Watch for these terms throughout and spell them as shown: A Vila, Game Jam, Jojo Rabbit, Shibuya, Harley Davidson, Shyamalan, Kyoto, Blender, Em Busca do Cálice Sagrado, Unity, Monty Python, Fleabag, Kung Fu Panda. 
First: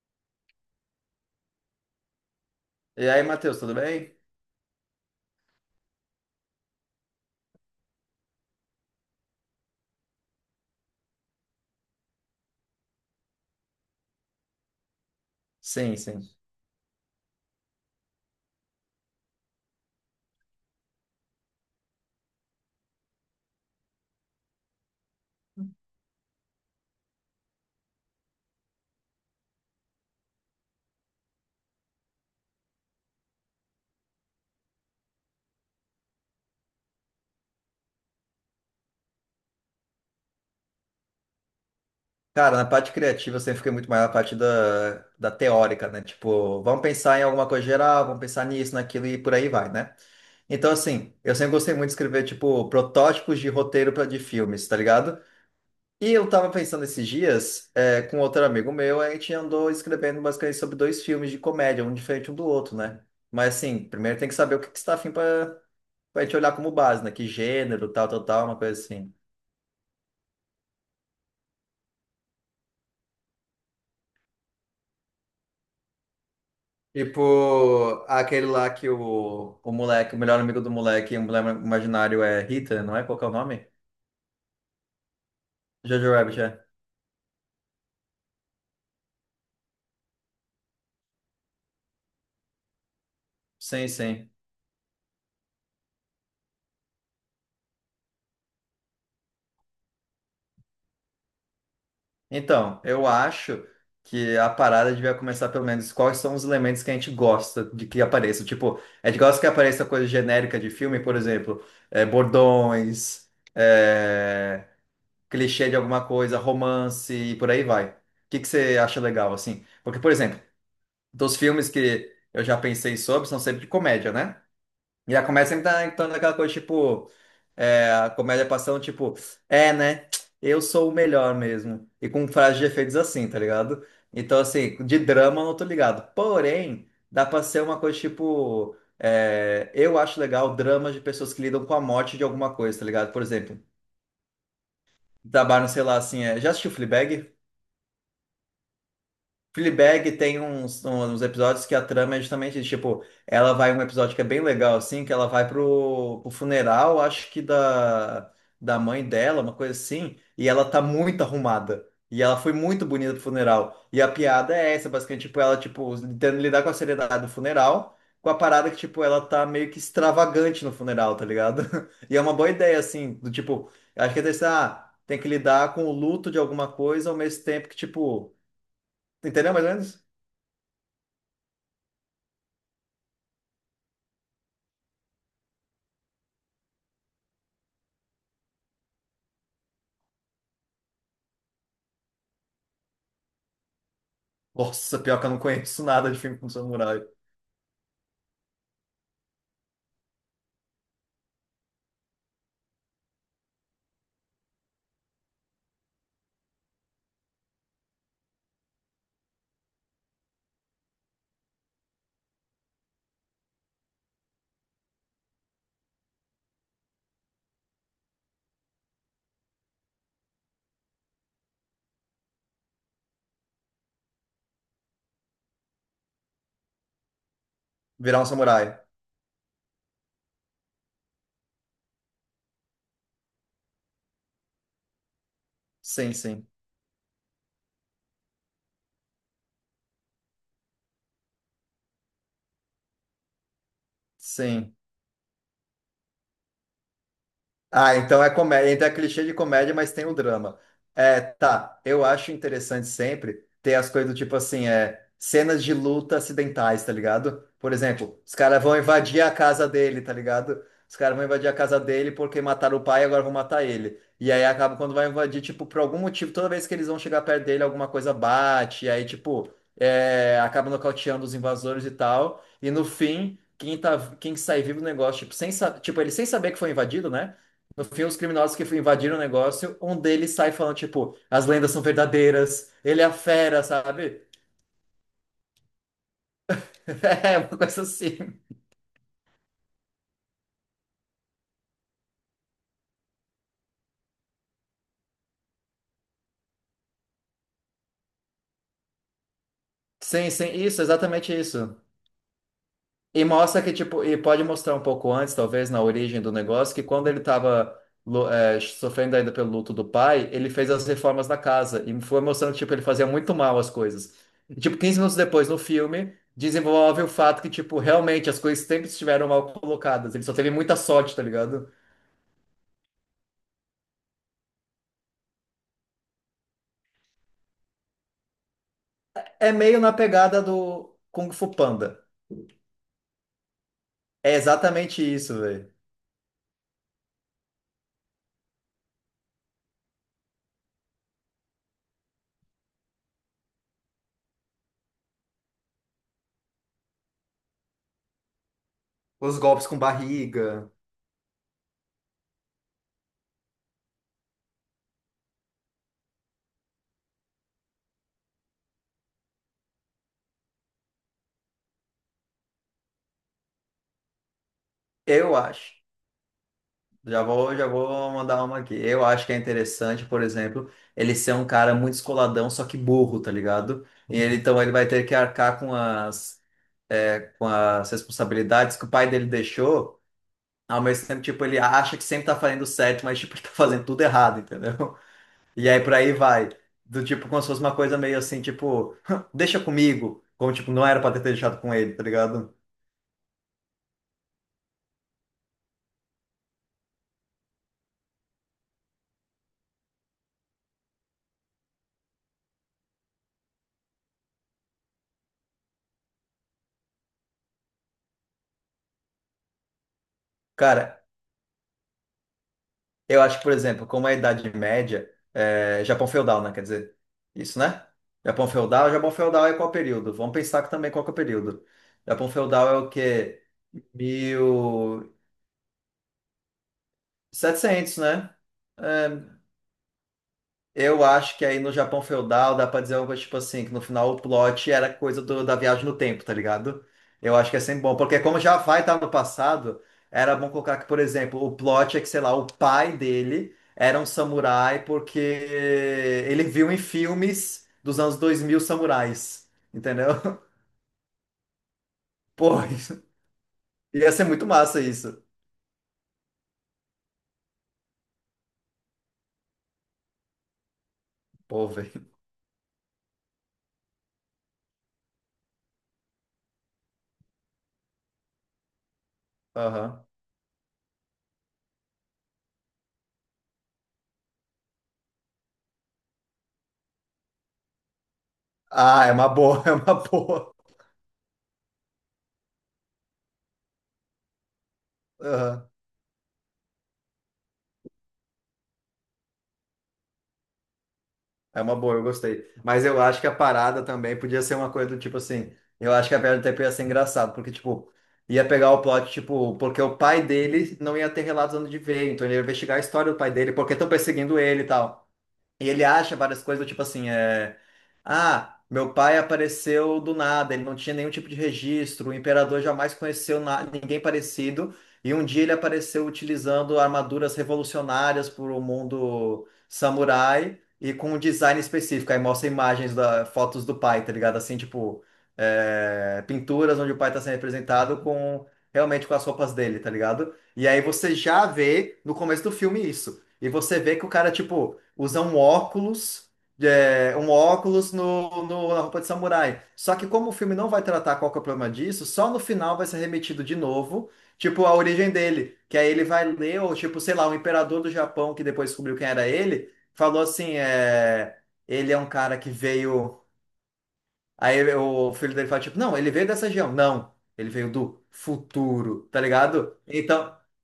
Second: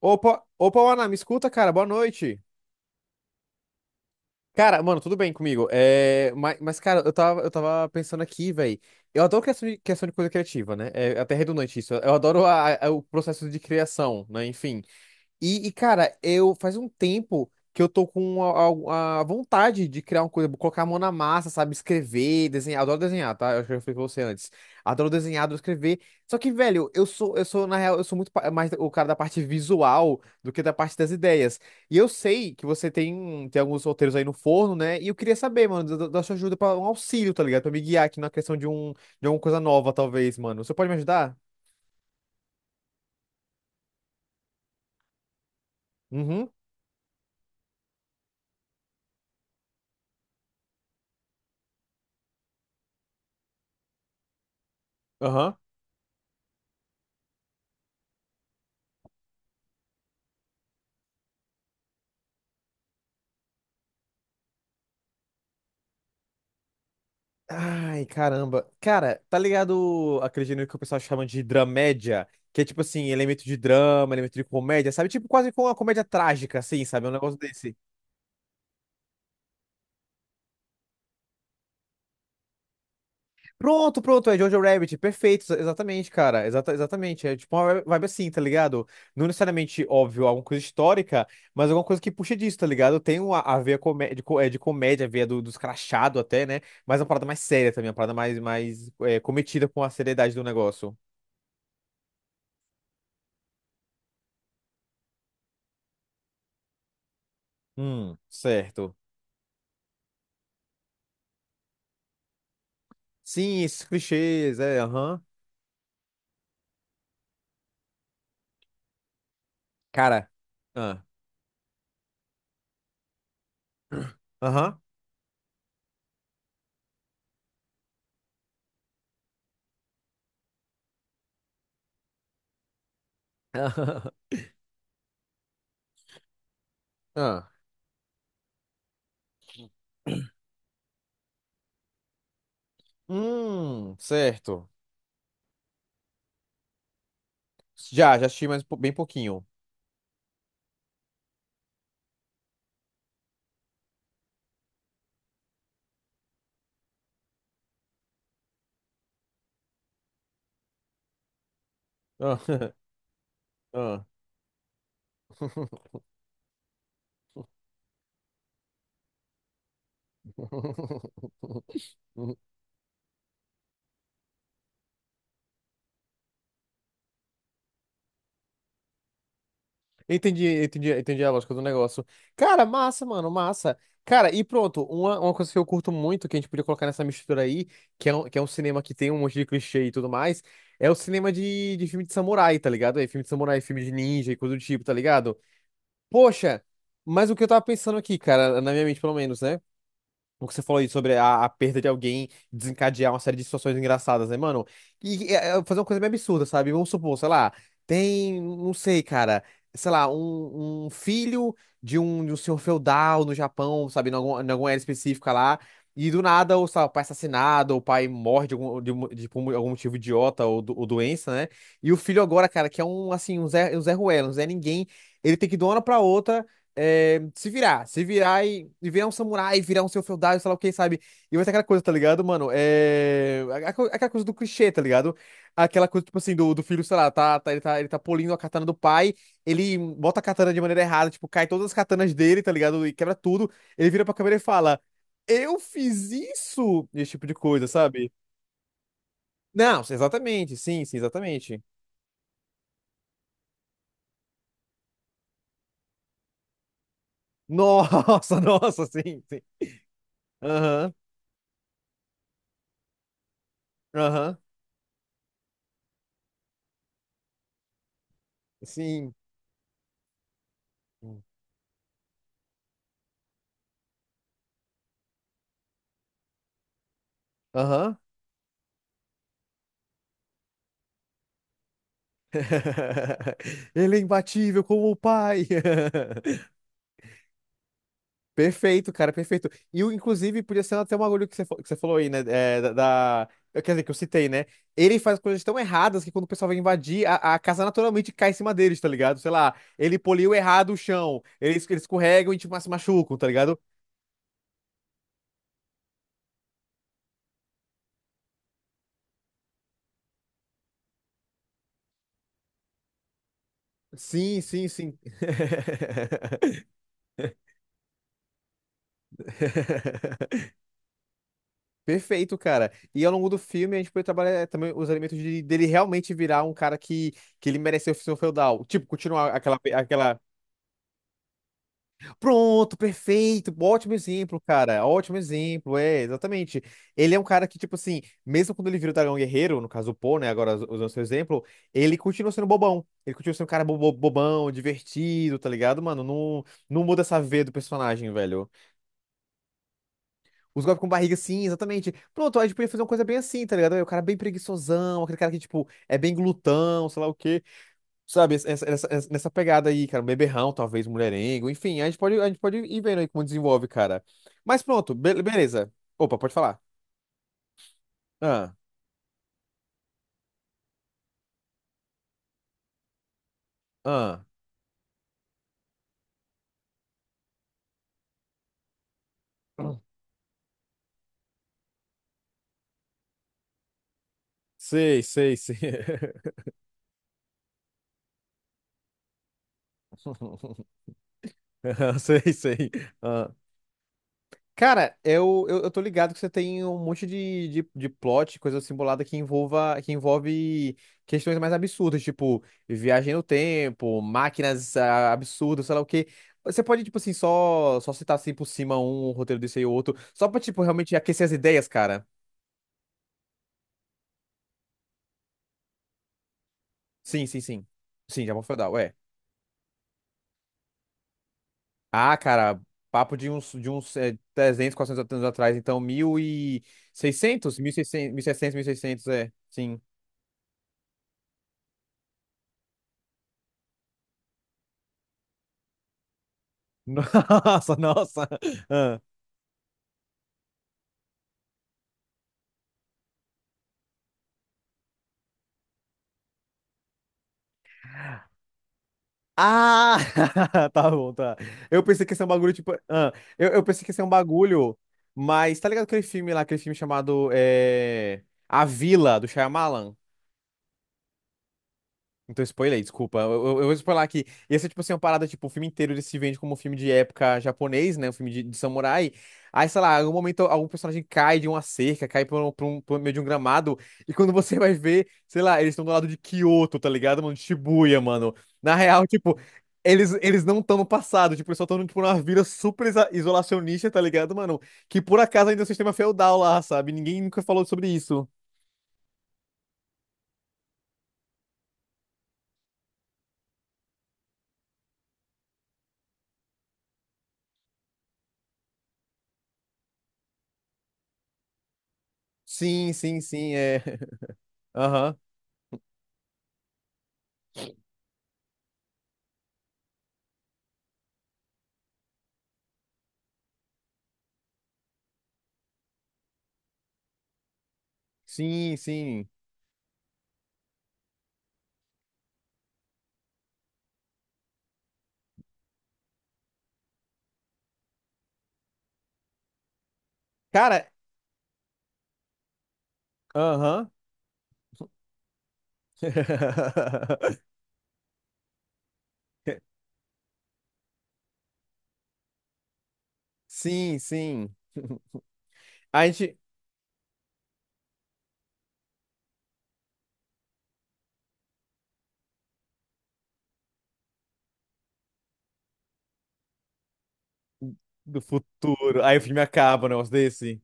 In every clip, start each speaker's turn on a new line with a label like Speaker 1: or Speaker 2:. Speaker 1: Opa, opa, Ana, me escuta, cara, boa noite.
Speaker 2: E aí, Matheus, tudo bem?
Speaker 1: Cara, mano, tudo bem comigo? É, mas, cara, eu tava pensando aqui, velho. Eu adoro questão de coisa criativa, né? É até redundante isso. Eu adoro o processo de criação, né? Enfim. E,
Speaker 2: Sim,
Speaker 1: cara,
Speaker 2: sim.
Speaker 1: eu faz um tempo que eu tô com a vontade de criar uma coisa, colocar a mão na massa, sabe? Escrever, desenhar. Adoro desenhar, tá? Eu acho que eu falei pra você antes. Adoro desenhar, adoro escrever. Só que, velho, na real, eu sou muito mais o cara da parte visual do que da parte das ideias. E eu sei que você tem alguns roteiros aí no forno, né? E eu queria saber, mano, da sua ajuda pra um auxílio, tá ligado? Pra me guiar aqui na questão de alguma coisa nova, talvez, mano. Você pode me ajudar?
Speaker 2: Cara, na parte criativa eu sempre fiquei muito mais na parte da teórica, né?
Speaker 1: Uhum.
Speaker 2: Tipo, vamos pensar em alguma coisa geral, vamos pensar nisso, naquilo e por aí vai, né? Então, assim, eu sempre gostei muito de escrever, tipo, protótipos de roteiro de filmes, tá ligado?
Speaker 1: Aham.
Speaker 2: E eu tava pensando esses dias, com outro amigo meu, a gente andou escrevendo basicamente sobre dois filmes de comédia, um diferente um do outro, né? Mas, assim, primeiro tem que saber o que que você tá afim pra, pra gente olhar como base, né? Que gênero,
Speaker 1: Ai,
Speaker 2: tal, tal, tal, uma
Speaker 1: caramba.
Speaker 2: coisa assim.
Speaker 1: Cara, tá ligado aquele gênero que o pessoal chama de dramédia? Que é tipo assim, elemento de drama, elemento de comédia, sabe? Tipo quase com uma comédia trágica, assim, sabe? Um negócio desse.
Speaker 2: Tipo, aquele lá que o moleque, o melhor amigo do moleque, o moleque imaginário é Rita, não é? Qual que é o nome?
Speaker 1: Pronto, pronto, é Jojo Rabbit. Perfeito, exatamente,
Speaker 2: Jojo Rabbit,
Speaker 1: cara.
Speaker 2: é.
Speaker 1: Exatamente. É tipo uma vibe assim, tá ligado? Não necessariamente, óbvio, alguma coisa histórica, mas alguma coisa que puxa disso, tá ligado? Tem a veia
Speaker 2: Sim, sim.
Speaker 1: de comédia, a veia dos crachados até, né? Mas é uma parada mais séria também, uma parada cometida com a seriedade do negócio.
Speaker 2: Então, eu acho que a parada devia começar pelo menos quais são os elementos que a gente gosta de que apareça. Tipo,
Speaker 1: Certo.
Speaker 2: a gente gosta que apareça coisa genérica de filme, por exemplo, bordões,
Speaker 1: Sim, esses clichês,
Speaker 2: é,
Speaker 1: aham.
Speaker 2: clichê de alguma coisa, romance e por aí vai. O que que você acha legal, assim? Porque, por
Speaker 1: Cara.
Speaker 2: exemplo,
Speaker 1: Ah.
Speaker 2: dos filmes que eu já pensei sobre são sempre de comédia, né?
Speaker 1: Aham.
Speaker 2: E a comédia sempre tá então naquela coisa, tipo, a comédia passando, tipo, né? Eu sou o melhor mesmo. E com frases de efeitos assim, tá ligado? Então, assim, de drama eu não tô ligado. Porém, dá pra
Speaker 1: Ah.
Speaker 2: ser uma coisa tipo. Eu acho legal dramas de pessoas que lidam com a morte de alguma coisa, tá ligado? Por exemplo,
Speaker 1: Certo.
Speaker 2: trabalham, sei lá, assim. É, já assistiu Fleabag?
Speaker 1: Já assisti mais bem pouquinho.
Speaker 2: Fleabag tem uns episódios que a trama é justamente isso, tipo, ela vai um episódio que é bem legal, assim, que ela vai pro, pro funeral, acho que da mãe dela, uma coisa assim, e ela tá muito arrumada. E ela
Speaker 1: Ah,
Speaker 2: foi muito bonita pro funeral. E
Speaker 1: ah.
Speaker 2: a piada é essa, basicamente, tipo, ela, tipo, tentando lidar com a seriedade do funeral, com a parada que, tipo, ela tá meio que extravagante no funeral, tá ligado? E é uma boa ideia, assim, do tipo, acho que é desse, ah, tem que lidar com o luto de alguma coisa ao mesmo tempo que, tipo, entendeu mais ou menos?
Speaker 1: Entendi, entendi, entendi a lógica do negócio. Cara, massa, mano, massa. Cara, e pronto, uma coisa que eu curto muito, que a gente podia colocar nessa mistura aí, que é um cinema que tem um monte de clichê e tudo mais, é o cinema de filme de samurai, tá ligado? É filme de samurai, filme de ninja e coisa do tipo, tá
Speaker 2: Nossa, pior que eu
Speaker 1: ligado?
Speaker 2: não conheço nada de filme com
Speaker 1: Poxa,
Speaker 2: samurai.
Speaker 1: mas o que eu tava pensando aqui, cara, na minha mente pelo menos, né? O que você falou aí sobre a perda de alguém desencadear uma série de situações engraçadas, né, mano? E fazer uma coisa meio absurda, sabe? Vamos supor, sei lá, tem, não sei, cara, sei lá, um filho de um senhor feudal no Japão, sabe? Em alguma área específica lá. E do nada, ou, sei lá, o pai é assassinado, ou o pai morre de algum, de, um- de- por algum motivo idiota ou doença, né? E o filho agora, cara, que é, assim, um Zé, um Zé Ruela, um Zé Ninguém, ele tem que ir de uma hora pra outra, se virar, se
Speaker 2: Virar um
Speaker 1: virar e,
Speaker 2: samurai.
Speaker 1: e virar um samurai, virar um seu feudal, sei lá o que, sabe? E vai ser aquela coisa, tá ligado, mano? Aquela coisa do clichê, tá ligado? Aquela coisa,
Speaker 2: Sim,
Speaker 1: tipo assim,
Speaker 2: sim.
Speaker 1: do filho, sei lá, ele tá polindo a katana do pai. Ele bota a katana de maneira errada, tipo, cai todas as katanas dele, tá ligado? E quebra tudo. Ele vira pra câmera e
Speaker 2: Sim.
Speaker 1: fala: eu fiz isso! Esse tipo de coisa,
Speaker 2: Ah,
Speaker 1: sabe?
Speaker 2: então é comédia, então é clichê de comédia,
Speaker 1: Não,
Speaker 2: mas tem o
Speaker 1: exatamente,
Speaker 2: drama.
Speaker 1: sim, sim,
Speaker 2: É,
Speaker 1: exatamente.
Speaker 2: tá, eu acho interessante sempre ter as coisas do tipo assim, cenas de luta acidentais, tá ligado? Por exemplo, os
Speaker 1: Nossa,
Speaker 2: caras vão
Speaker 1: nossa,
Speaker 2: invadir
Speaker 1: sim,
Speaker 2: a
Speaker 1: sim.
Speaker 2: casa dele, tá ligado?
Speaker 1: Aham,
Speaker 2: Os caras vão invadir a casa dele porque mataram o pai e agora vão matar ele. E
Speaker 1: aham,
Speaker 2: aí acaba quando vai invadir, tipo, por algum motivo, toda vez que eles vão chegar perto dele, alguma coisa bate, e aí,
Speaker 1: sim.
Speaker 2: tipo, acaba nocauteando os invasores e tal. E no fim, quem tá, quem sai vivo do negócio, tipo, sem, tipo, ele sem saber que foi invadido, né? No
Speaker 1: Aham.
Speaker 2: fim, os criminosos que invadiram o negócio, um deles sai falando, tipo, as lendas são verdadeiras, ele é a fera,
Speaker 1: Ele é
Speaker 2: sabe?
Speaker 1: imbatível como o pai.
Speaker 2: É, uma coisa assim.
Speaker 1: Perfeito, cara, perfeito. E inclusive, podia ser até um bagulho que você falou aí, né? Quer dizer, que eu citei, né? Ele faz coisas tão erradas que, quando o pessoal vai invadir, a casa naturalmente cai em cima deles, tá ligado? Sei lá, ele
Speaker 2: Sim,
Speaker 1: poliu
Speaker 2: sim,
Speaker 1: errado o
Speaker 2: isso,
Speaker 1: chão,
Speaker 2: exatamente
Speaker 1: eles,
Speaker 2: isso.
Speaker 1: eles escorregam e, tipo, se machucam,
Speaker 2: E
Speaker 1: tá ligado?
Speaker 2: mostra que, tipo, e pode mostrar um pouco antes, talvez, na origem do negócio, que quando ele tava, sofrendo ainda pelo luto do pai, ele fez as reformas da casa e foi mostrando, tipo, ele fazia muito mal as coisas.
Speaker 1: Sim,
Speaker 2: E,
Speaker 1: sim,
Speaker 2: tipo,
Speaker 1: sim.
Speaker 2: 15 minutos depois, no filme, desenvolve o fato que, tipo, realmente as coisas sempre estiveram mal colocadas. Ele só teve muita sorte, tá ligado?
Speaker 1: Perfeito, cara. E, ao longo do filme, a gente pode trabalhar, também, os elementos dele realmente virar um cara que ele mereceu ser um feudal. Tipo, continuar
Speaker 2: É
Speaker 1: aquela,
Speaker 2: meio na
Speaker 1: aquela.
Speaker 2: pegada do Kung Fu Panda.
Speaker 1: Pronto, perfeito. Ótimo
Speaker 2: É
Speaker 1: exemplo, cara.
Speaker 2: exatamente
Speaker 1: Ótimo
Speaker 2: isso, velho.
Speaker 1: exemplo. É, exatamente. Ele é um cara que, tipo assim, mesmo quando ele vira o Dragão Guerreiro, no caso o Poe, né? Agora, usando seu exemplo, ele continua sendo bobão. Ele continua sendo um cara bobão, divertido, tá ligado, mano? Não, não muda essa veia do personagem, velho.
Speaker 2: Os golpes com
Speaker 1: Os
Speaker 2: barriga.
Speaker 1: golpes com barriga, sim, exatamente. Pronto, a gente podia fazer uma coisa bem assim, tá ligado? O cara bem preguiçosão, aquele cara que, tipo, é bem glutão, sei lá o quê. Sabe, nessa pegada aí, cara, um beberrão, talvez, um mulherengo, enfim, a gente pode ir vendo aí como desenvolve, cara. Mas pronto, be-
Speaker 2: Eu
Speaker 1: beleza.
Speaker 2: acho.
Speaker 1: Opa, pode falar.
Speaker 2: Já vou mandar
Speaker 1: Ah,
Speaker 2: uma aqui. Eu acho que é interessante, por exemplo, ele ser um cara muito escoladão, só que burro, tá ligado? E
Speaker 1: ah.
Speaker 2: ele, então ele vai ter que arcar com as responsabilidades que o pai dele deixou. Ao mesmo tempo, tipo, ele acha que sempre tá fazendo certo, mas tipo, ele tá fazendo tudo errado, entendeu?
Speaker 1: Sei, sei, sei.
Speaker 2: E aí por aí vai. Do tipo, como se fosse uma coisa meio assim, tipo, deixa comigo. Como, tipo, não era pra ter deixado com ele, tá
Speaker 1: Sei,
Speaker 2: ligado?
Speaker 1: sei. Ah. Cara, eu tô ligado que você tem um monte de plot, coisa simulada que envolve questões mais absurdas, tipo viagem no tempo, máquinas absurdas, sei lá o quê. Você pode, tipo assim, só citar assim por cima um roteiro desse aí ou outro, só pra, tipo, realmente
Speaker 2: Cara,
Speaker 1: aquecer as ideias, cara.
Speaker 2: eu acho que, por exemplo, como a Idade Média, Japão feudal, né? Quer dizer,
Speaker 1: Sim, sim,
Speaker 2: isso,
Speaker 1: sim.
Speaker 2: né?
Speaker 1: Sim, Japão feudal, é.
Speaker 2: Japão feudal é qual período? Vamos pensar que também qual que é o período.
Speaker 1: Ah,
Speaker 2: Japão
Speaker 1: cara,
Speaker 2: feudal é o
Speaker 1: papo de
Speaker 2: quê?
Speaker 1: uns, de uns é, 300, 400
Speaker 2: mil
Speaker 1: anos atrás. Então, mil e
Speaker 2: e
Speaker 1: seiscentos? mil e
Speaker 2: setecentos
Speaker 1: seiscentos mil e
Speaker 2: né?
Speaker 1: seiscentos 1600? 1600, 1600,
Speaker 2: É,
Speaker 1: seiscentos, é. Sim.
Speaker 2: Eu acho que aí no Japão feudal dá pra dizer algo tipo assim, que no final o plot era coisa da viagem no tempo, tá ligado? Eu acho que é
Speaker 1: Nossa,
Speaker 2: sempre bom, porque
Speaker 1: nossa.
Speaker 2: como já vai estar
Speaker 1: Ah.
Speaker 2: no passado, era bom colocar que, por exemplo, o plot é que, sei lá, o pai dele era um samurai porque ele viu em filmes dos anos 2000 samurais,
Speaker 1: Ah,
Speaker 2: entendeu?
Speaker 1: tá bom, tá. Eu pensei que ia ser um bagulho,
Speaker 2: Pô,
Speaker 1: tipo.
Speaker 2: isso-
Speaker 1: ah, eu, eu pensei que ia ser um
Speaker 2: Ia ser muito
Speaker 1: bagulho,
Speaker 2: massa isso.
Speaker 1: mas tá ligado aquele filme lá, aquele filme chamado, A Vila, do Shyamalan?
Speaker 2: Pô, velho.
Speaker 1: Então, spoiler, desculpa. Eu vou spoiler aqui. Ia ser, tipo assim, é uma parada, tipo, o filme inteiro ele se vende como um filme de época japonês, né? Um filme de samurai. Aí, sei lá, em
Speaker 2: Aham.
Speaker 1: algum momento algum personagem cai de uma cerca, cai por meio de um gramado. E quando você vai ver, sei lá, eles estão do lado de Kyoto, tá ligado, mano? De Shibuya, mano. Na real,
Speaker 2: Ah, é uma
Speaker 1: tipo,
Speaker 2: boa, é uma
Speaker 1: eles
Speaker 2: boa.
Speaker 1: não estão no passado. Tipo, eles só estão, tipo, numa vila super isolacionista, tá ligado, mano? Que por acaso ainda é um
Speaker 2: Aham.
Speaker 1: sistema feudal lá, sabe? Ninguém nunca falou sobre isso.
Speaker 2: É uma boa, eu gostei. Mas eu acho que a parada também podia ser uma coisa do tipo assim. Eu acho que a piada do tempo ia ser engraçado, porque, tipo, ia pegar o plot, tipo, porque o pai dele não ia ter relatos onde de ver, então ele ia investigar a
Speaker 1: Sim,
Speaker 2: história do
Speaker 1: sim,
Speaker 2: pai dele,
Speaker 1: sim,
Speaker 2: porque
Speaker 1: é.
Speaker 2: estão perseguindo ele e tal.
Speaker 1: Aham.
Speaker 2: E ele acha várias coisas, do tipo assim, Ah, meu pai apareceu do nada, ele não tinha nenhum tipo de registro, o imperador jamais conheceu ninguém parecido, e um dia ele apareceu utilizando armaduras revolucionárias para o
Speaker 1: Sim, sim.
Speaker 2: mundo samurai e com um design específico. Aí mostra imagens, da... fotos do pai, tá ligado? Assim, tipo, pinturas onde o pai está sendo representado com... Realmente com as roupas dele, tá ligado? E aí
Speaker 1: Cara,
Speaker 2: você já vê no começo do filme isso. E você
Speaker 1: aham.
Speaker 2: vê que o cara, tipo usam um óculos, um óculos na roupa de samurai. Só que como o filme não vai tratar qual que é o problema disso, só no final vai ser remetido de
Speaker 1: Sim,
Speaker 2: novo,
Speaker 1: sim.
Speaker 2: tipo, a origem dele. Que aí ele
Speaker 1: A
Speaker 2: vai
Speaker 1: gente.
Speaker 2: ler, ou tipo, sei lá, o imperador do Japão, que depois descobriu quem era ele, falou assim, ele é um cara que veio... Aí o filho dele fala, tipo, não, ele veio dessa região. Não, ele veio do
Speaker 1: Do futuro.
Speaker 2: futuro,
Speaker 1: Aí o
Speaker 2: tá
Speaker 1: filme
Speaker 2: ligado?
Speaker 1: acaba, um negócio
Speaker 2: Então,
Speaker 1: desse.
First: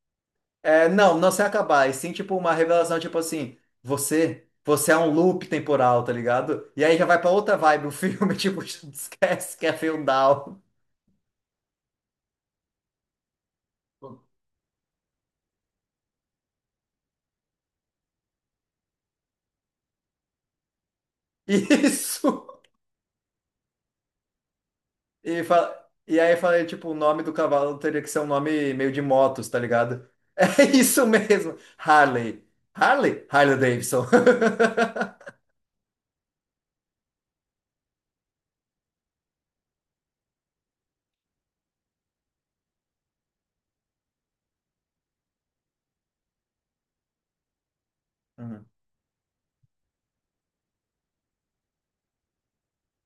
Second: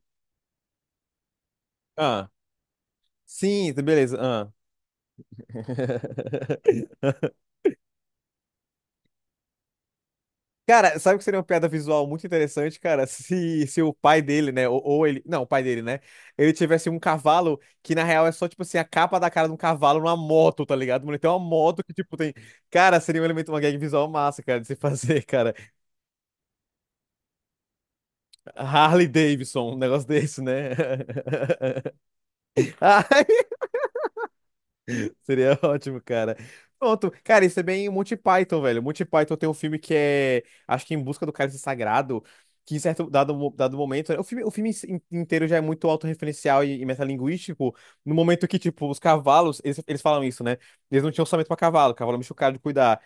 Speaker 2: não, não se acabar, e sim,
Speaker 1: Ah,
Speaker 2: tipo, uma revelação, tipo assim,
Speaker 1: sim, beleza.
Speaker 2: você,
Speaker 1: Ah.
Speaker 2: você é um loop temporal, tá ligado? E aí já vai pra outra vibe o filme, tipo, esquece que é feudal.
Speaker 1: Cara, sabe o que seria uma piada visual muito interessante, cara? Se o pai dele, né? Ou ele. Não, o pai dele, né? Ele tivesse um cavalo que, na real, é só, tipo assim, a capa da cara de um cavalo numa moto, tá ligado? Mano, ele tem uma moto que, tipo, tem.
Speaker 2: Isso!
Speaker 1: Cara, seria um elemento, uma gag visual massa, cara, de se fazer,
Speaker 2: E,
Speaker 1: cara.
Speaker 2: fa- e aí eu falei, tipo, o nome do cavalo teria que ser um nome meio de
Speaker 1: Harley
Speaker 2: motos, tá
Speaker 1: Davidson, um negócio
Speaker 2: ligado?
Speaker 1: desse,
Speaker 2: É
Speaker 1: né?
Speaker 2: isso mesmo, Harley.
Speaker 1: Ai,
Speaker 2: Harley? Harley Davidson.
Speaker 1: seria ótimo, cara. Pronto. Cara, isso é bem Monty Python, velho. Monty Python tem um filme que é, acho que Em Busca do Cálice Sagrado, que em certo dado momento, o filme inteiro já é muito autorreferencial e metalinguístico, no momento que,
Speaker 2: Uhum.
Speaker 1: tipo, os cavalos, eles falam isso, né? Eles não tinham orçamento pra cavalo, cavalo é meio caro de cuidar.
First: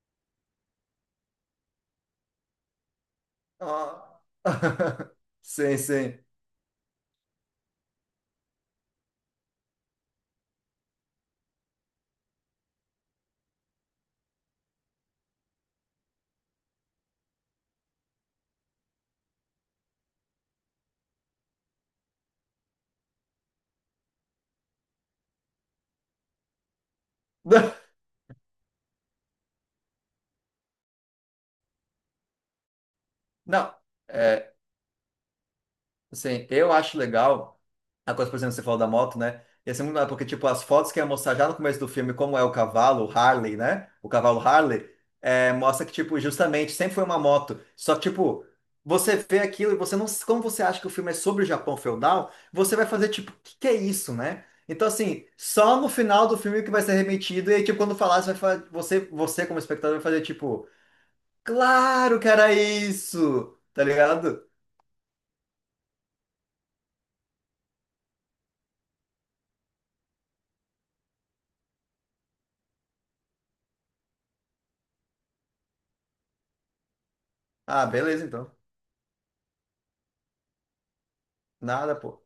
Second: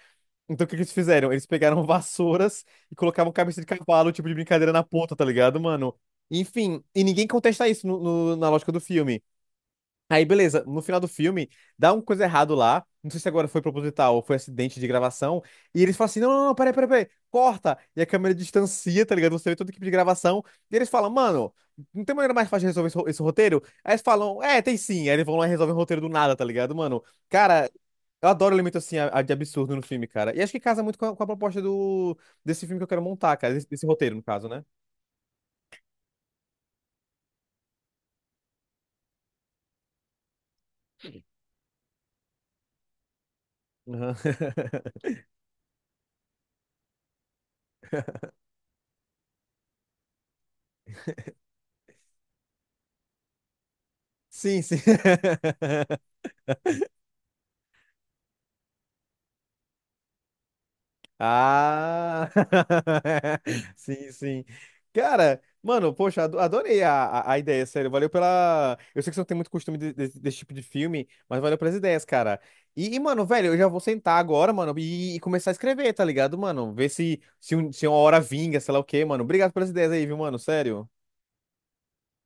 Speaker 1: Então, o que que eles fizeram? Eles pegaram vassouras e colocavam cabeça de cavalo,
Speaker 2: Ah.
Speaker 1: tipo de brincadeira, na ponta, tá ligado,
Speaker 2: Sim,
Speaker 1: mano?
Speaker 2: sim.
Speaker 1: Enfim, e ninguém contesta isso na lógica do filme. Aí, beleza, no final do filme, dá uma coisa errado lá. Não sei se agora foi proposital ou foi acidente de gravação. E eles falam assim: não, não, não, peraí, peraí, peraí, corta. E a câmera distancia, tá ligado? Você vê toda a equipe de gravação. E eles falam: mano, não tem maneira mais fácil de resolver esse roteiro? Aí eles falam: é, tem sim. Aí eles vão lá e resolvem o roteiro do nada, tá ligado, mano? Cara, eu adoro elemento assim, a de absurdo, no filme, cara. E acho que casa muito com a proposta desse filme que eu quero montar, cara. Desse,
Speaker 2: Não,
Speaker 1: desse roteiro, no caso,
Speaker 2: é,
Speaker 1: né?
Speaker 2: assim, eu acho legal a coisa, por exemplo, que você falou da moto, né? E assim, muito legal, porque, tipo, as fotos que ia mostrar já no começo do filme, como é o cavalo, o Harley, né? O
Speaker 1: Aham.
Speaker 2: cavalo Harley, mostra que, tipo, justamente, sempre foi uma moto. Só que, tipo, você vê aquilo e você não... Como você acha que o filme é sobre o Japão feudal, você vai fazer, tipo, o que que é isso, né?
Speaker 1: Sim, sim.
Speaker 2: Então, assim, só no final do filme que vai ser remetido e, aí, tipo, quando falar, você, como espectador, vai fazer, tipo, claro que
Speaker 1: Ah,
Speaker 2: era isso! Tá
Speaker 1: sim,
Speaker 2: ligado?
Speaker 1: sim. Cara, mano, poxa, adorei a ideia, sério. Valeu pela. Eu sei que você não tem muito costume desse tipo de filme, mas valeu pelas ideias, cara. E, mano, velho, eu já vou sentar agora, mano, e começar a escrever, tá ligado, mano? Ver se, se, um-
Speaker 2: Ah,
Speaker 1: se uma hora
Speaker 2: beleza, então.
Speaker 1: vinga, sei lá o quê, mano. Obrigado pelas ideias aí, viu, mano? Sério.
Speaker 2: Nada, pô.